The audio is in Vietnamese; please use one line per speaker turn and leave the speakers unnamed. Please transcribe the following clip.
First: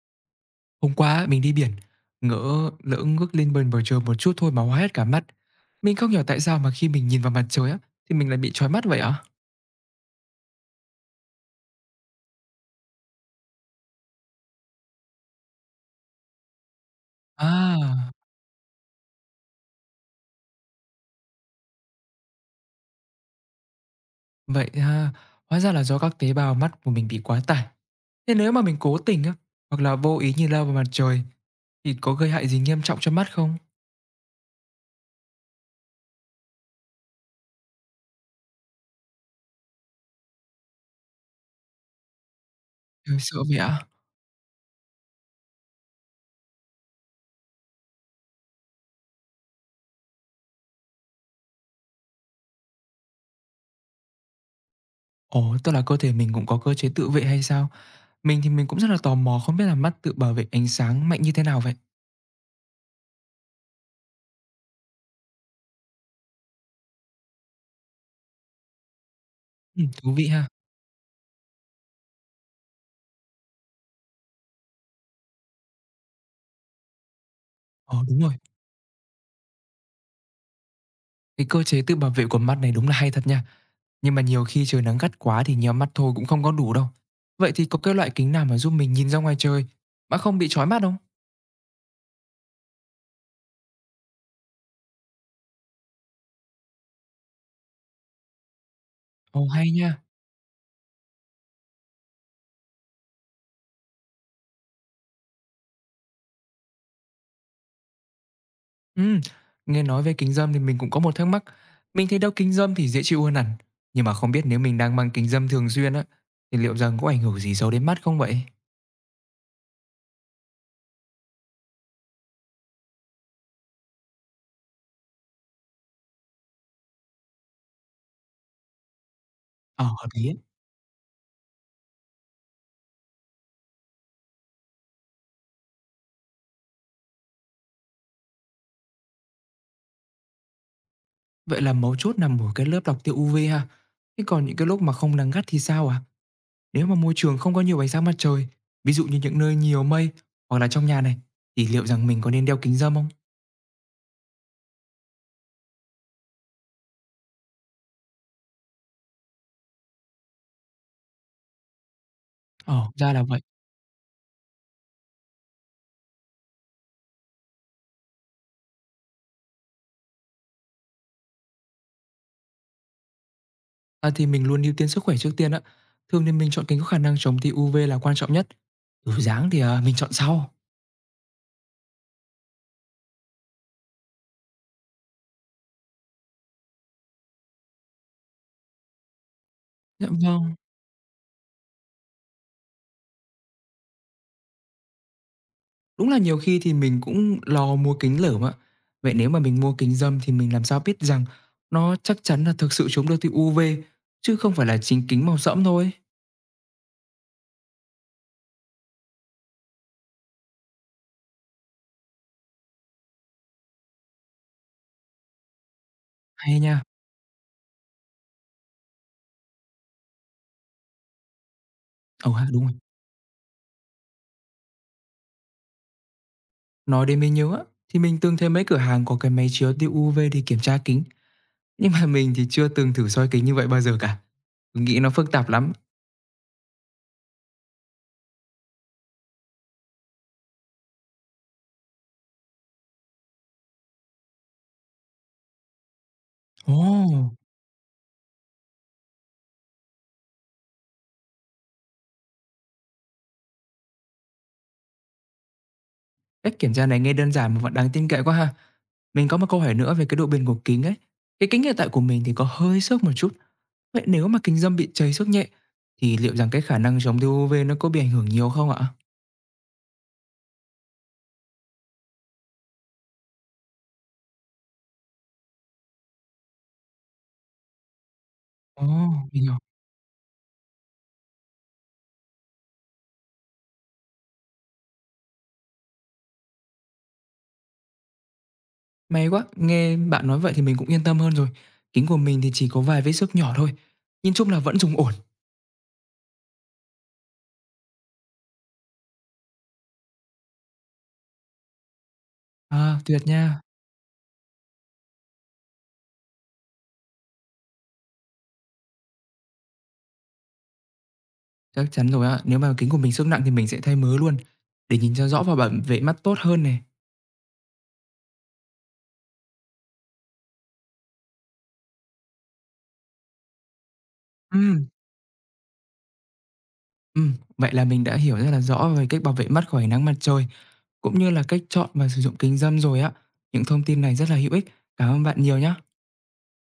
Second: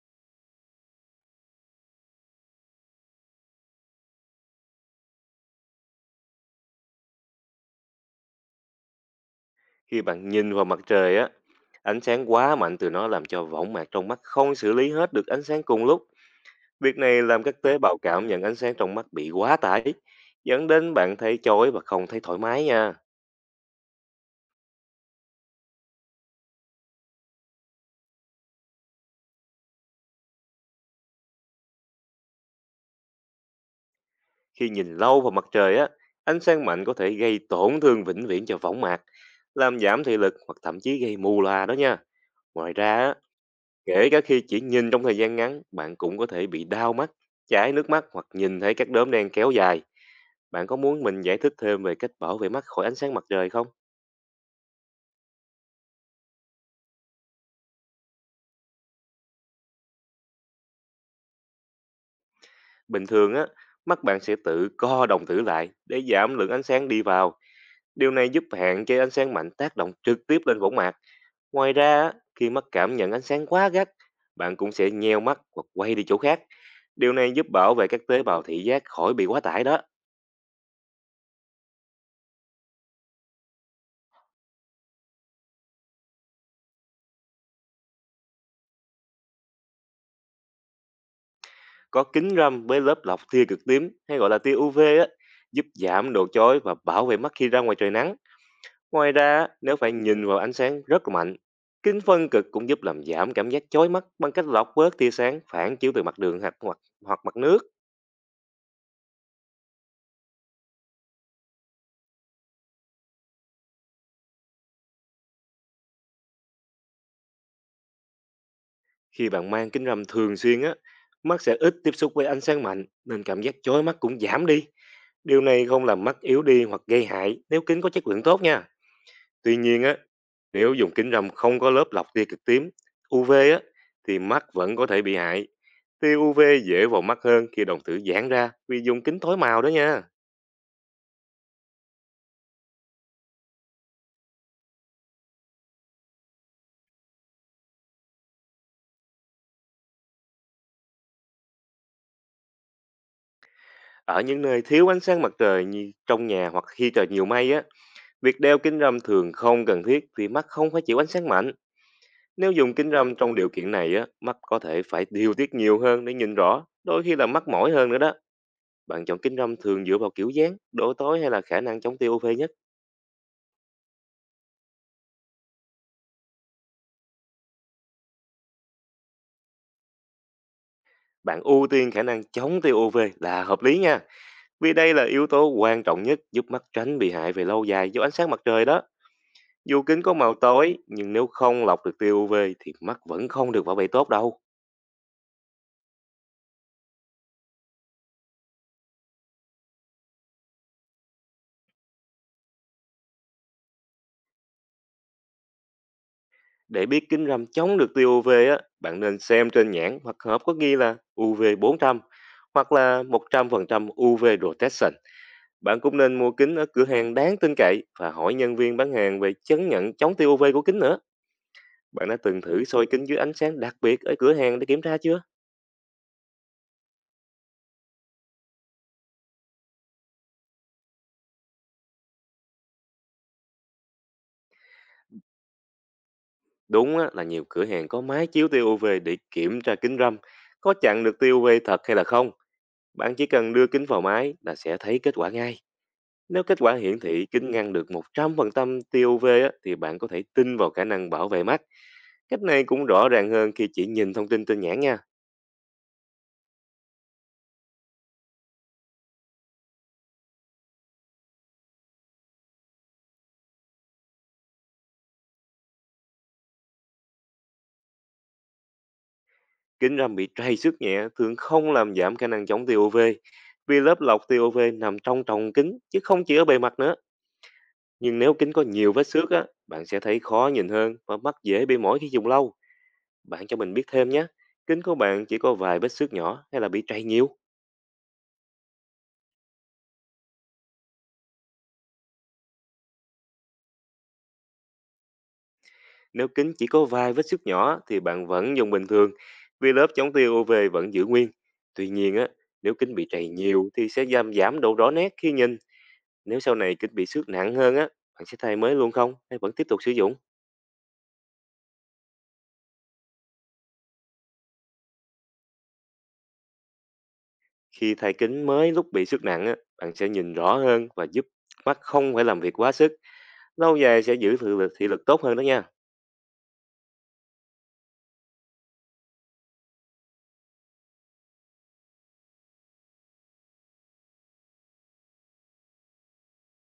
Hôm qua á, mình đi biển, ngỡ lỡ ngước lên bên bầu trời một chút thôi mà hoa hết cả mắt. Mình không hiểu tại sao mà khi mình nhìn vào mặt trời á, thì mình lại bị chói mắt vậy ạ?
Khi bạn nhìn vào mặt trời á, ánh sáng quá mạnh từ nó làm cho võng mạc trong mắt không xử lý hết được ánh sáng cùng lúc. Việc này làm các tế bào
À,
cảm nhận ánh sáng trong mắt bị quá tải, dẫn đến bạn thấy chói và không thấy thoải mái nha.
vậy ha, hóa ra là do các tế bào mắt của mình bị quá tải. Thế nếu mà mình cố tình á, hoặc là vô ý nhìn lao vào mặt trời, thì có gây hại gì nghiêm trọng cho mắt không?
Khi nhìn lâu vào mặt trời á, ánh sáng mạnh có thể gây tổn thương vĩnh viễn cho võng mạc, làm giảm thị lực hoặc thậm chí gây mù loà đó nha. Ngoài ra á,
Trời sợ vậy ạ?
kể cả khi chỉ nhìn trong thời gian ngắn, bạn cũng có thể bị đau mắt, chảy nước mắt hoặc nhìn thấy các đốm đen kéo dài. Bạn có muốn mình giải thích thêm về cách bảo vệ mắt khỏi ánh sáng mặt trời không?
Ồ, tức là cơ thể mình cũng có cơ chế tự vệ hay sao? Mình thì mình cũng rất là tò mò không biết là mắt tự bảo vệ ánh sáng mạnh như thế nào vậy?
Bình thường á, mắt bạn sẽ tự co đồng tử lại để giảm lượng ánh sáng đi vào. Điều này giúp hạn chế ánh sáng mạnh tác
Ừ,
động
thú vị
trực tiếp
ha.
lên võng mạc. Ngoài ra, á, khi mắt cảm nhận ánh sáng quá gắt, bạn cũng sẽ nheo mắt hoặc quay đi chỗ khác. Điều này giúp bảo vệ các
Ồ, đúng
tế
rồi.
bào thị giác khỏi bị quá tải đó.
Cái cơ chế tự bảo vệ của mắt này đúng là hay thật nha. Nhưng mà nhiều khi trời nắng gắt quá thì nhắm mắt thôi cũng không có đủ đâu. Vậy thì có cái loại kính nào mà giúp mình nhìn ra ngoài trời mà không bị chói mắt không?
Có kính râm với lớp lọc tia cực tím hay gọi là tia UV á, giúp giảm độ chói và bảo vệ mắt khi ra ngoài trời nắng. Ngoài ra,
Ồ
á,
hay
nếu phải
nha.
nhìn vào ánh sáng rất là mạnh, kính phân cực cũng giúp làm giảm cảm giác chói mắt bằng cách lọc bớt tia sáng phản chiếu từ mặt đường hoặc hoặc, hoặc mặt nước.
Ừ, nghe nói về kính râm thì mình cũng có một thắc mắc. Mình thấy đeo kính râm thì dễ chịu hơn hẳn. Nhưng mà không biết nếu mình đang mang kính râm thường xuyên á thì liệu rằng có ảnh hưởng gì xấu đến mắt không vậy?
Khi bạn mang kính râm thường xuyên á, mắt sẽ ít tiếp xúc với ánh sáng mạnh nên cảm giác chói mắt cũng giảm đi. Điều này không làm mắt yếu đi hoặc gây hại nếu kính có chất lượng tốt nha. Tuy nhiên
Ờ
á,
đấy.
nếu dùng kính râm không có lớp lọc tia cực tím UV á, thì mắt vẫn có thể bị hại. Tia UV dễ vào mắt hơn khi đồng tử giãn ra vì dùng kính tối màu đó nha.
Vậy là mấu chốt nằm ở cái lớp lọc tia UV ha. Thế còn những cái lúc mà không nắng gắt thì sao à? Nếu mà môi trường không có nhiều ánh sáng mặt trời, ví dụ như những nơi nhiều mây hoặc là trong nhà này, thì liệu rằng mình có nên đeo kính râm không?
Ở những nơi thiếu ánh sáng mặt trời như trong nhà hoặc khi trời nhiều mây á, việc đeo kính râm thường không cần thiết vì mắt không phải chịu ánh sáng mạnh. Nếu dùng
Ờ,
kính
ra
râm
là
trong
vậy.
điều kiện này á, mắt có thể phải điều tiết nhiều hơn để nhìn rõ, đôi khi là mắt mỏi hơn nữa đó. Bạn chọn kính râm thường dựa vào kiểu dáng, độ tối hay là khả năng chống tia UV nhất?
À, thì mình luôn ưu tiên sức khỏe trước tiên á. Thường thì mình chọn kính có khả năng chống tia UV là quan trọng nhất. Kiểu dáng thì à, mình chọn sau.
Bạn ưu tiên khả năng chống tia UV là hợp lý nha, vì đây là yếu tố quan trọng nhất giúp mắt tránh bị hại về lâu dài do ánh sáng mặt trời đó. Dù kính
Dạ
có màu
vâng.
tối, nhưng nếu không lọc được tia UV thì mắt vẫn không được bảo vệ tốt đâu.
Đúng là nhiều khi thì mình cũng lo mua kính lởm ạ. Vậy nếu mà mình mua kính râm thì mình làm sao biết rằng nó chắc chắn là thực sự chống được tia UV chứ không phải là chính kính màu sẫm thôi.
Để biết kính râm chống được tia UV á, bạn nên xem trên nhãn hoặc hộp có ghi là UV 400 hoặc là 100% UV protection. Bạn cũng nên mua kính
Hay
ở
nha.
cửa hàng đáng tin cậy và hỏi nhân viên bán hàng về chứng nhận chống tia UV của kính nữa. Bạn đã
Ồ
từng
ha, đúng
thử
rồi.
soi kính dưới ánh sáng đặc biệt ở cửa hàng để kiểm tra chưa?
Nói đến mới nhớ thì mình từng thấy mấy cửa hàng có cái máy chiếu tia UV để kiểm tra kính, nhưng mà mình thì chưa từng thử soi kính như vậy bao giờ cả. Mình nghĩ nó phức tạp lắm.
Đúng á, là nhiều cửa hàng có máy chiếu tia UV để kiểm tra kính râm, có chặn được tia UV thật hay là không. Bạn chỉ cần đưa kính vào máy là sẽ thấy kết quả ngay. Nếu kết
Ồ,
quả hiển thị kính ngăn được 100% tia UV á, thì bạn có thể tin vào khả năng bảo vệ mắt. Cách này cũng rõ ràng hơn khi chỉ nhìn thông tin trên nhãn nha.
cách kiểm tra này nghe đơn giản mà vẫn đáng tin cậy quá ha. Mình có một câu hỏi nữa về cái độ bền của kính ấy. Cái kính hiện tại của mình thì có hơi xước một chút. Vậy nếu mà kính dâm bị cháy xước nhẹ thì liệu rằng cái khả năng chống tia UV nó có bị ảnh hưởng nhiều không ạ?
Kính râm bị trầy xước nhẹ thường không làm giảm khả năng chống tia UV vì lớp lọc tia UV nằm trong tròng kính chứ không chỉ ở bề mặt nữa. Nhưng nếu kính có
Ồ,
nhiều vết xước
mình
á,
hiểu.
bạn sẽ thấy khó nhìn hơn và mắt dễ bị mỏi khi dùng lâu. Bạn cho mình biết thêm nhé. Kính của bạn chỉ có vài vết xước nhỏ hay là bị trầy nhiều?
May quá, nghe bạn nói vậy thì mình cũng yên tâm hơn rồi. Kính của mình thì chỉ có vài vết xước nhỏ thôi. Nhìn chung là vẫn dùng ổn.
Nếu kính chỉ có vài vết xước nhỏ thì bạn vẫn dùng bình thường vì lớp chống tia UV vẫn giữ nguyên. Tuy nhiên á, nếu kính
À,
bị
tuyệt
trầy
nha!
nhiều thì sẽ giảm giảm độ rõ nét khi nhìn. Nếu sau này kính bị xước nặng hơn á, bạn sẽ thay mới luôn không hay vẫn tiếp tục sử dụng?
Chắc chắn rồi á. Nếu mà kính của mình xước nặng thì mình sẽ thay mới luôn, để nhìn cho rõ và bảo vệ mắt tốt hơn này.
Khi thay kính mới lúc bị xước nặng á, bạn sẽ nhìn rõ hơn và giúp mắt không phải làm việc quá sức. Lâu dài sẽ giữ thị lực,
Ừm,
thị lực tốt hơn đó nha.
vậy là mình đã hiểu rất là rõ về cách bảo vệ mắt khỏi ánh nắng mặt trời, cũng như là cách chọn và sử dụng kính râm rồi á. Những thông tin này rất là hữu ích. Cảm ơn bạn nhiều nhá!